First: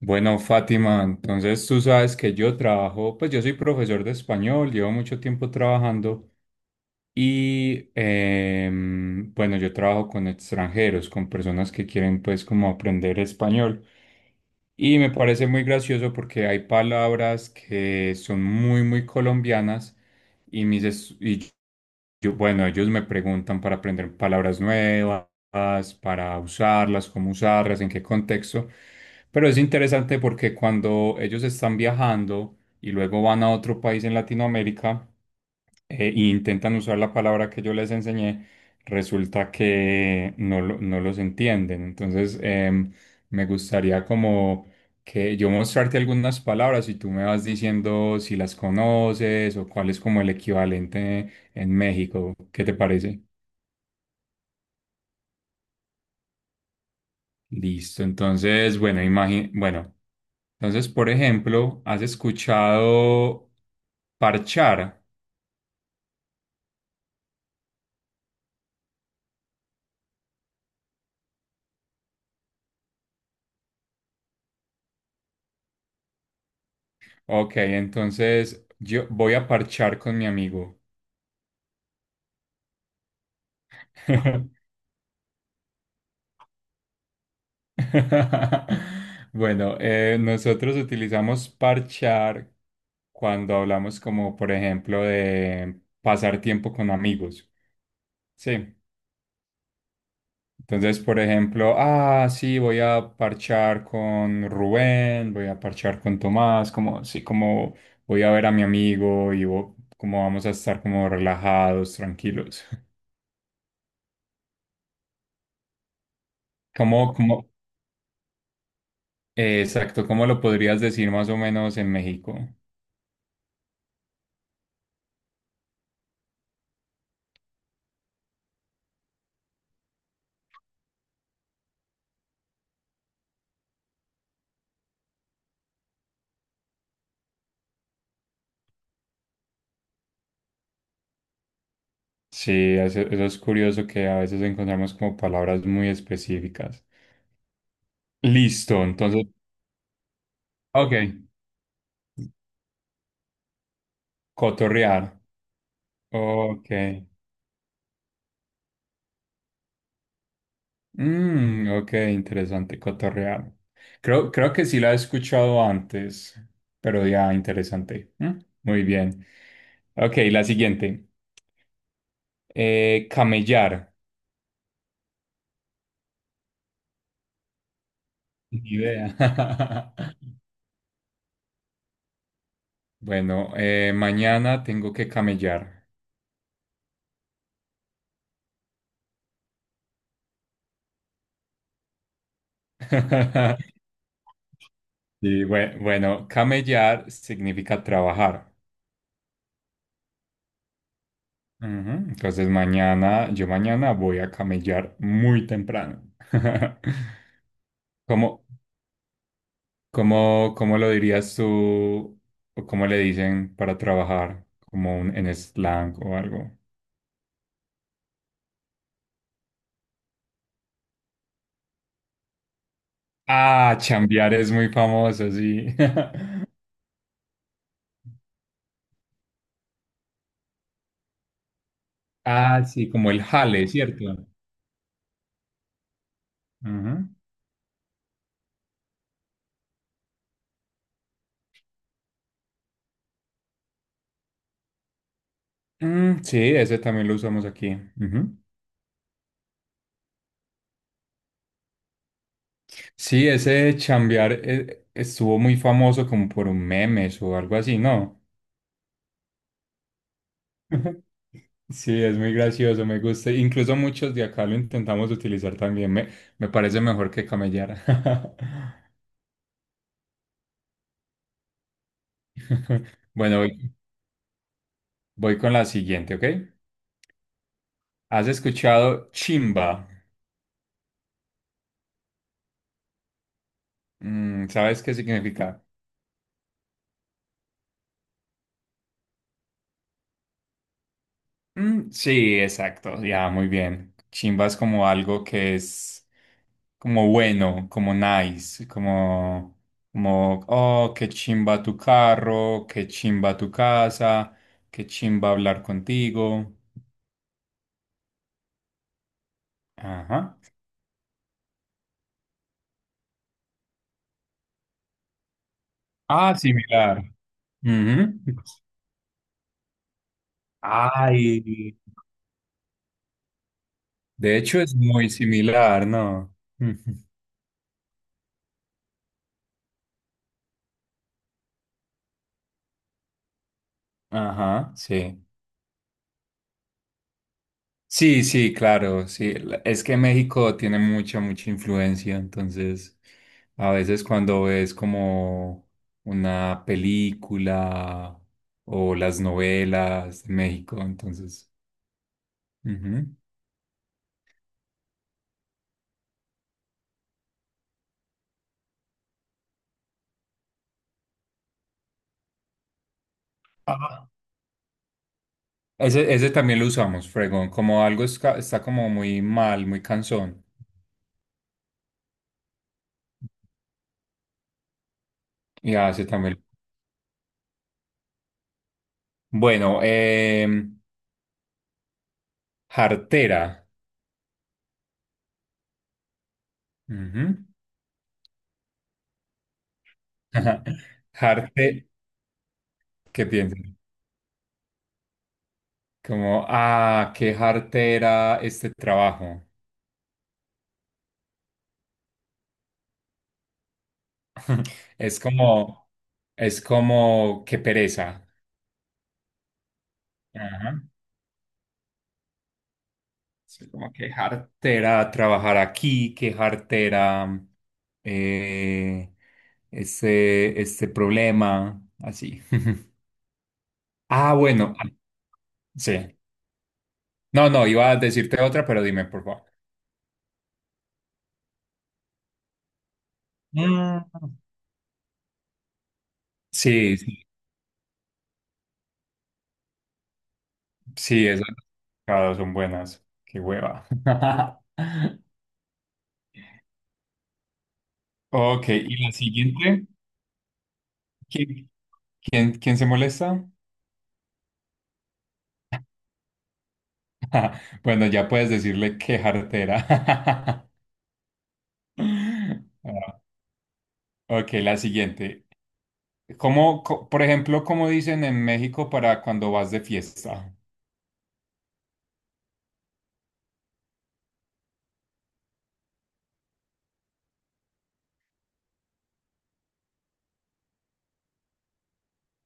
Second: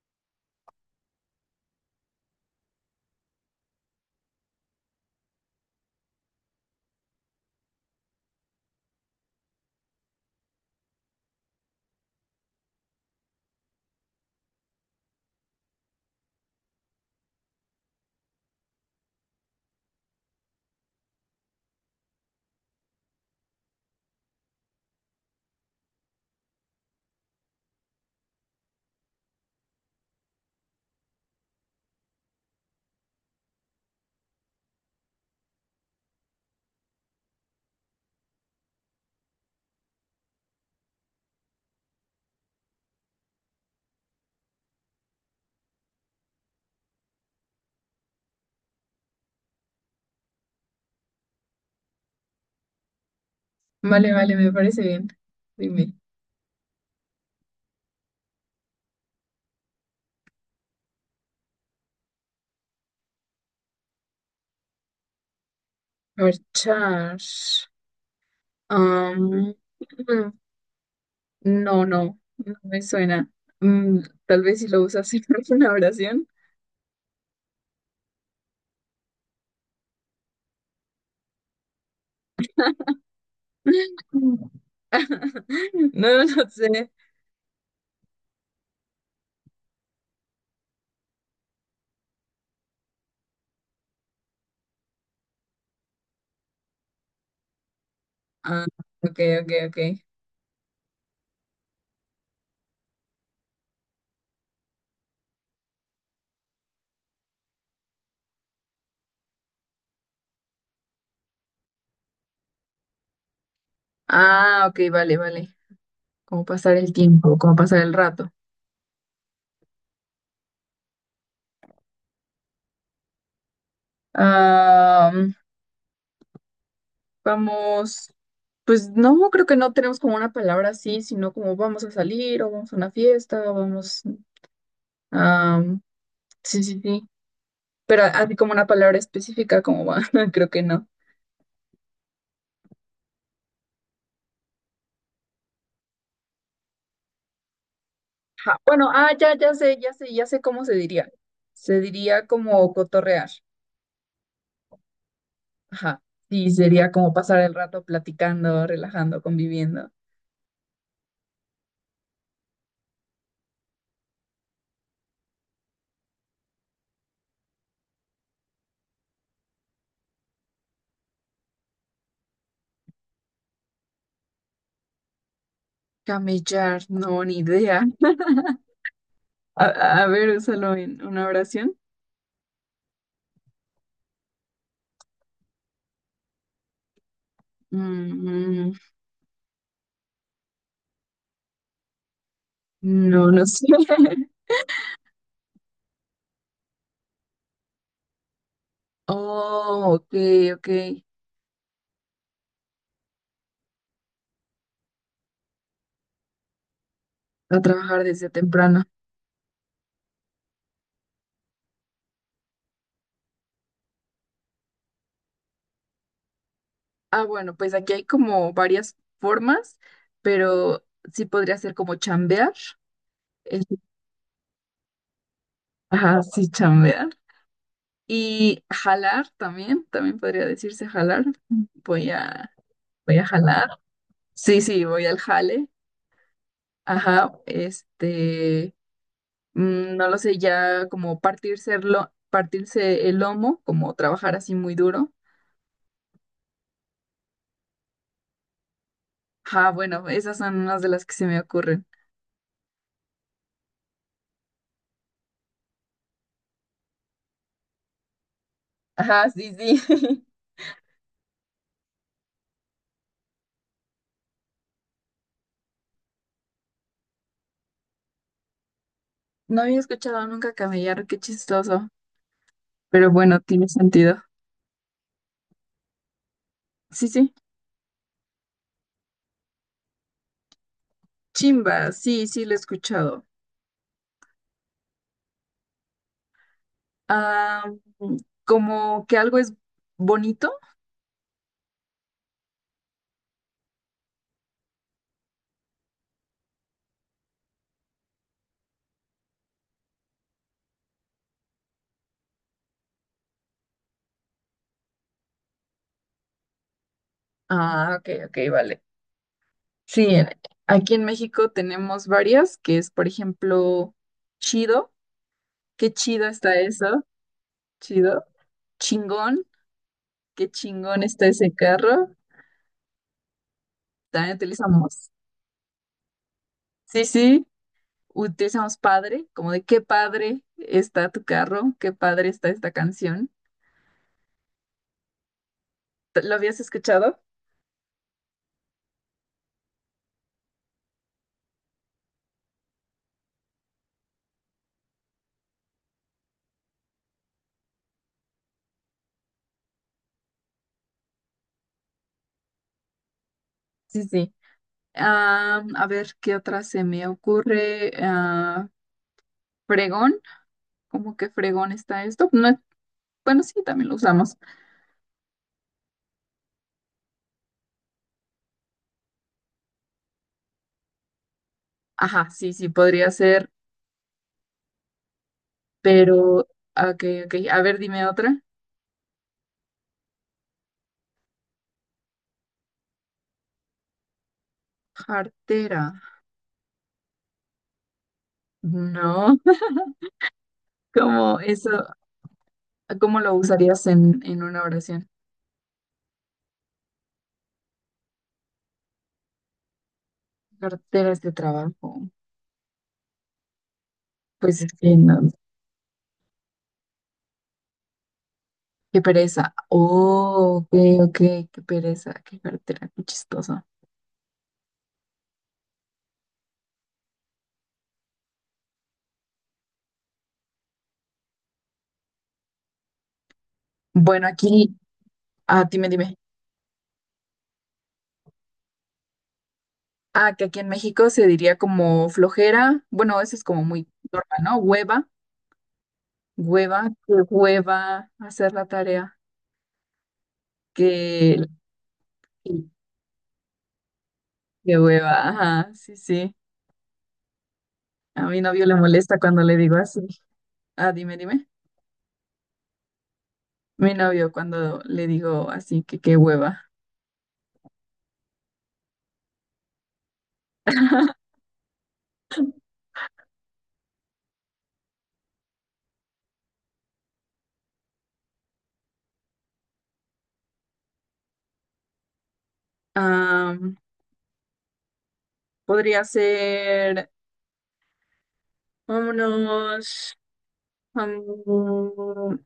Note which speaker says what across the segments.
Speaker 1: Bueno, Fátima, entonces tú sabes que yo trabajo, pues yo soy profesor de español, llevo mucho tiempo trabajando y bueno, yo trabajo con extranjeros, con personas que quieren pues como aprender español. Y me parece muy gracioso porque hay palabras que son muy, muy colombianas y y yo, bueno, ellos me preguntan para aprender palabras nuevas, para usarlas, cómo usarlas, en qué contexto. Pero es interesante porque cuando ellos están viajando, y luego van a otro país en Latinoamérica e intentan usar la palabra que yo les enseñé, resulta que no, no los entienden. Entonces, me gustaría como que yo mostrarte algunas palabras y tú me vas diciendo si las conoces o cuál es como el equivalente en México. ¿Qué te parece?
Speaker 2: Vale, vale, me parece bien. Dime.
Speaker 1: Listo. Entonces, bueno, bueno, entonces, por ejemplo, ¿has escuchado parchar?
Speaker 2: Marchar. Am, mm, no me suena. Mm, tal vez si lo usas en una oración.
Speaker 1: Ok, entonces yo voy a parchar con mi amigo.
Speaker 2: Mm. No, no sé.
Speaker 1: Bueno, nosotros utilizamos parchar cuando hablamos como, por ejemplo, de pasar tiempo con amigos.
Speaker 2: Ah,
Speaker 1: Sí.
Speaker 2: ok, ok, ok.
Speaker 1: Entonces, por ejemplo, ah, sí, voy a parchar con Rubén, voy a parchar con Tomás, como, sí, como voy a ver a mi amigo y como vamos a estar como relajados, tranquilos.
Speaker 2: Ah, ok, vale, vale. Cómo pasar el
Speaker 1: Como,
Speaker 2: tiempo,
Speaker 1: como,
Speaker 2: cómo pasar el rato.
Speaker 1: eh, exacto, ¿cómo lo podrías decir más o menos en México?
Speaker 2: Am, vamos. Pues no, creo que no tenemos como una palabra así, sino como vamos a salir o vamos a una fiesta o vamos, sí, sí, sí. Pero así como una palabra específica, como va, creo que no.
Speaker 1: Sí, eso es curioso que a veces encontramos como palabras muy específicas.
Speaker 2: Ajá.
Speaker 1: Listo,
Speaker 2: Bueno, ah,
Speaker 1: entonces,
Speaker 2: ya sé cómo se
Speaker 1: ok,
Speaker 2: diría. Se diría como cotorrear.
Speaker 1: cotorrear,
Speaker 2: Ajá. Sí,
Speaker 1: ok,
Speaker 2: sería como pasar el rato platicando, relajando, conviviendo.
Speaker 1: mm, ok, interesante, cotorrear. Creo que sí la he escuchado antes, pero ya, interesante. ¿Mm? Muy bien. Ok, la siguiente, eh, camellar.
Speaker 2: Camellar, no, ni idea.
Speaker 1: Ni idea.
Speaker 2: A, a ver, úsalo en una oración.
Speaker 1: Bueno, mañana tengo que camellar.
Speaker 2: Mm, no, no sé.
Speaker 1: Y bueno, camellar significa trabajar.
Speaker 2: Oh, ok, ok.
Speaker 1: Ujú. Entonces mañana, yo mañana voy a camellar muy temprano.
Speaker 2: A trabajar desde
Speaker 1: ¿Cómo,
Speaker 2: temprano.
Speaker 1: cómo, cómo lo dirías tú? ¿O cómo le dicen para trabajar? Como un, en slang o algo.
Speaker 2: Ah, bueno, pues aquí hay como varias formas, pero sí podría ser como chambear. el-
Speaker 1: Ah, chambear es muy famoso, sí.
Speaker 2: Ajá, sí, chambear. Y jalar también, también podría decirse jalar. Voy a,
Speaker 1: Ah, sí, como
Speaker 2: voy
Speaker 1: el
Speaker 2: a
Speaker 1: jale,
Speaker 2: jalar.
Speaker 1: ¿cierto?
Speaker 2: Sí, sí, voy al jale.
Speaker 1: Ujú.
Speaker 2: Ajá, no lo sé, ya como partirse el lomo, como trabajar así muy duro.
Speaker 1: Mm, sí, ese también lo usamos aquí. Ujú.
Speaker 2: Ajá, bueno, esas son unas de las que se me ocurren.
Speaker 1: Sí, ese chambear estuvo muy famoso como por un memes o algo así, ¿no?
Speaker 2: Ajá, sí, sí.
Speaker 1: Sí, es muy gracioso, me gusta. Incluso muchos de acá lo intentamos utilizar también. Me parece mejor que camellar.
Speaker 2: No había escuchado nunca camellar, qué chistoso. Pero
Speaker 1: Bueno,
Speaker 2: bueno, tiene sentido.
Speaker 1: voy con la siguiente, ¿ok?
Speaker 2: Sí, sí.
Speaker 1: ¿Has escuchado chimba?
Speaker 2: Chimba, sí, sí, lo he escuchado.
Speaker 1: Mm, ¿sabes qué significa?
Speaker 2: Ah, mm, como que algo es bonito.
Speaker 1: Mm, sí, exacto, ya, muy bien. Chimba es como algo que es como bueno, como nice, como, como, oh, qué chimba tu carro, qué chimba tu casa, qué chimba hablar contigo.
Speaker 2: Ah, ok, ok, vale. Sí, en-
Speaker 1: Ajá.
Speaker 2: aquí en México tenemos varias, que es, por ejemplo, chido. Qué chido
Speaker 1: Ah,
Speaker 2: está
Speaker 1: similar.
Speaker 2: eso.
Speaker 1: Ujú.
Speaker 2: Chido. Chingón. Qué chingón está
Speaker 1: Ay,
Speaker 2: ese carro. También
Speaker 1: de hecho es
Speaker 2: utilizamos.
Speaker 1: muy similar, ¿no? Ujú.
Speaker 2: Sí, sí. Utilizamos padre, como de qué padre está tu carro, qué padre está esta canción.
Speaker 1: Ajá, sí.
Speaker 2: ¿Lo habías escuchado?
Speaker 1: Sí, sí, claro, sí. La- Es que México tiene mucha, mucha influencia, entonces a veces cuando ves como una película o las novelas de México, entonces... ujú.
Speaker 2: Sí, sí. A ver qué otra se me ocurre. Ah, fregón, ¿cómo que fregón está esto? No es- bueno, sí, también lo
Speaker 1: Ah.
Speaker 2: usamos.
Speaker 1: Ese también lo usamos, fregón, como algo está como muy mal, muy cansón.
Speaker 2: Ajá, sí, sí, podría ser,
Speaker 1: Y hace
Speaker 2: pero,
Speaker 1: también.
Speaker 2: ok, ok. A ver, dime otra.
Speaker 1: Bueno, jartera.
Speaker 2: Cartera.
Speaker 1: Ujú.
Speaker 2: No, ¿cómo eso,
Speaker 1: Jarte,
Speaker 2: cómo
Speaker 1: ¿qué
Speaker 2: lo
Speaker 1: piensas?
Speaker 2: usarías en una oración?
Speaker 1: Como, ah, qué jartera este trabajo.
Speaker 2: Carteras de trabajo. Pues es que
Speaker 1: Es
Speaker 2: no,
Speaker 1: como, es como, qué pereza.
Speaker 2: qué pereza. Oh, ok,
Speaker 1: Ajá.
Speaker 2: ok, qué pereza, qué cartera, qué chistoso.
Speaker 1: Sí, como qué jartera trabajar aquí, qué jartera eh, este problema, así.
Speaker 2: Bueno,
Speaker 1: Ah,
Speaker 2: aquí,
Speaker 1: bueno, ah,
Speaker 2: ah, dime, dime.
Speaker 1: sí. No, no, iba a decirte otra, pero dime, por favor.
Speaker 2: Ah, que aquí en México se diría como flojera. Bueno, eso es como muy
Speaker 1: Mm.
Speaker 2: normal, ¿no? Hueva, hueva,
Speaker 1: Sí,
Speaker 2: que
Speaker 1: sí,
Speaker 2: hueva hacer la tarea.
Speaker 1: sí,
Speaker 2: Que,
Speaker 1: esas tocadas son
Speaker 2: que
Speaker 1: buenas. Qué hueva.
Speaker 2: hueva, ajá, sí, sí. A mi novio
Speaker 1: Ok,
Speaker 2: le
Speaker 1: y la
Speaker 2: molesta cuando le digo
Speaker 1: siguiente,
Speaker 2: así. Ah, dime, dime.
Speaker 1: ¿qué, ¿quién, quién se molesta?
Speaker 2: Mi novio cuando le digo así, que qué hueva.
Speaker 1: Bueno, ya puedes decirle qué jartera. Ah, ok, la siguiente. ¿Cómo, por ejemplo, cómo dicen en México para cuando vas de fiesta?
Speaker 2: Ah, podría ser, vámonos. mm,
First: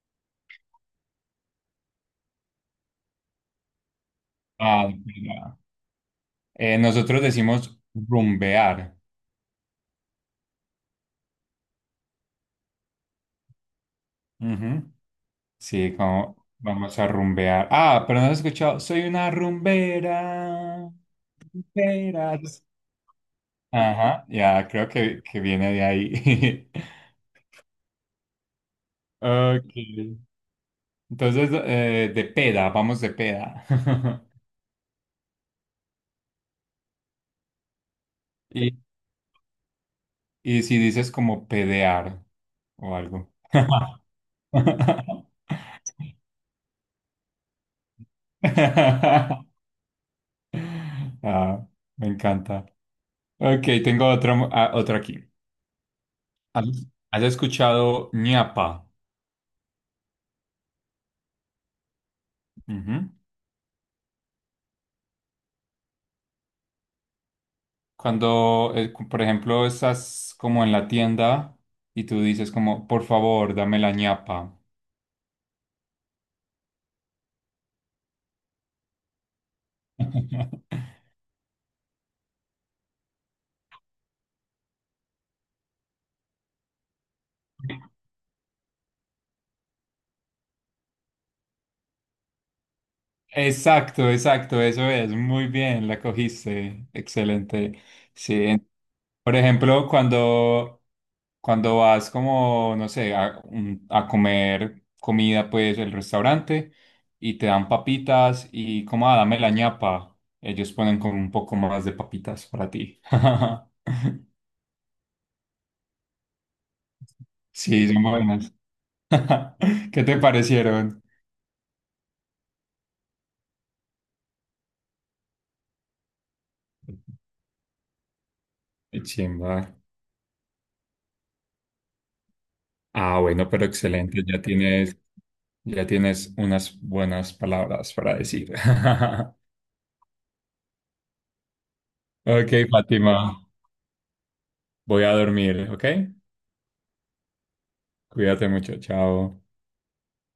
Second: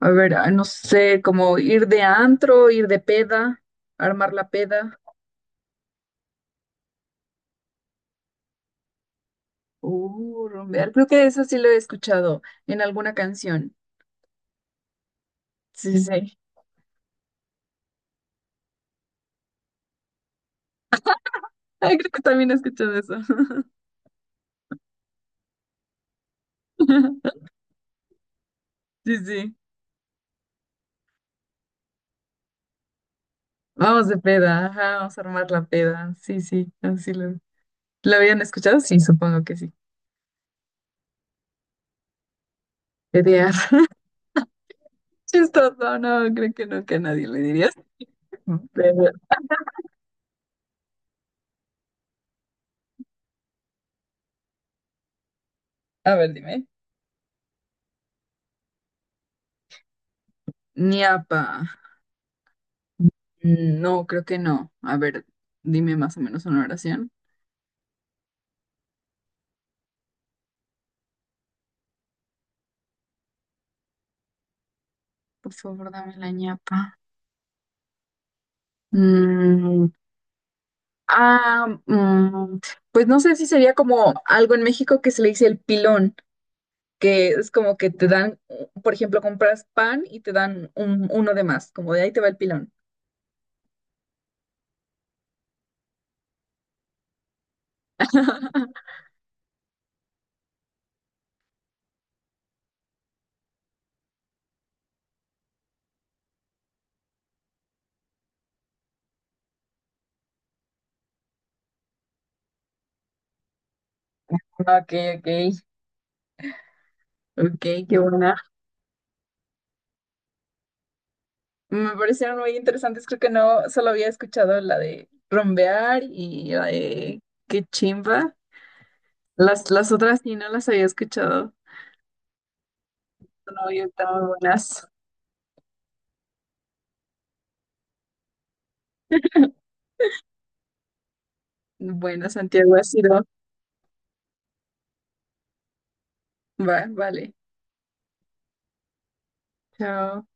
Speaker 2: a ver, ah, no sé, como ir de antro, ir de peda, armar la
Speaker 1: Ah,
Speaker 2: peda.
Speaker 1: mira. Nosotros decimos rumbear.
Speaker 2: Rumbear. Creo que eso sí lo he escuchado en alguna canción.
Speaker 1: Ujú. Sí,
Speaker 2: Sí, sí.
Speaker 1: como vamos a rumbear. Ah, pero no has escuchado. Soy una rumbera.
Speaker 2: Ay, creo que también he
Speaker 1: Rumberas.
Speaker 2: escuchado eso.
Speaker 1: Ajá, ya, creo que viene de ahí.
Speaker 2: Sí, sí.
Speaker 1: Ok. Entonces, de peda, vamos de peda.
Speaker 2: Vamos de peda, ajá, vamos a armar la peda. Sí, sí, ¿lo habían
Speaker 1: Y,
Speaker 2: escuchado? Sí, supongo que sí.
Speaker 1: y si dices como pedear o algo.
Speaker 2: Pedear. Chistoso, no, creo que nunca a nadie le diría pedear.
Speaker 1: Ah, me encanta. Ok, tengo ah, otra aquí.
Speaker 2: A ver, dime.
Speaker 1: ¿Has has escuchado ñapa?
Speaker 2: Ñapa.
Speaker 1: Ujú.
Speaker 2: No, creo que no. A ver, dime más o menos una oración.
Speaker 1: Cuando, por ejemplo, estás como en la tienda y tú dices como, por favor, dame la ñapa.
Speaker 2: Por favor, dame la ñapa. Mm, ah, mm, pues no sé si sería como algo en México que se le dice el pilón, que es como que te dan, por ejemplo, compras pan y te dan uno de más, como de ahí te va el pilón.
Speaker 1: Exacto, exacto, eso es, muy bien, la cogiste, excelente. Sí, en- por ejemplo, cuando, cuando vas como, no sé, a, a comer comida, pues, el restaurante, y te dan papitas y como, ah, dame la ñapa, ellos ponen como un poco más de papitas para ti.
Speaker 2: Ok, ok, ok,
Speaker 1: Sí,
Speaker 2: qué
Speaker 1: son
Speaker 2: buena.
Speaker 1: buenas. ¿Qué te parecieron?
Speaker 2: Me parecieron muy interesantes, creo que no solo había escuchado la de rompear y la de qué chimba.
Speaker 1: Qué chimba.
Speaker 2: Las otras sí no las había escuchado.
Speaker 1: Ah, bueno, pero
Speaker 2: No, y están
Speaker 1: excelente,
Speaker 2: muy
Speaker 1: ya
Speaker 2: buenas.
Speaker 1: tienes, ya tienes unas buenas palabras para decir.
Speaker 2: Buenas,
Speaker 1: Ok,
Speaker 2: Santiago, ha
Speaker 1: Fátima,
Speaker 2: sido.
Speaker 1: voy a dormir, ¿ok?
Speaker 2: Va, vale.
Speaker 1: Cuídate mucho, chao.
Speaker 2: Chao.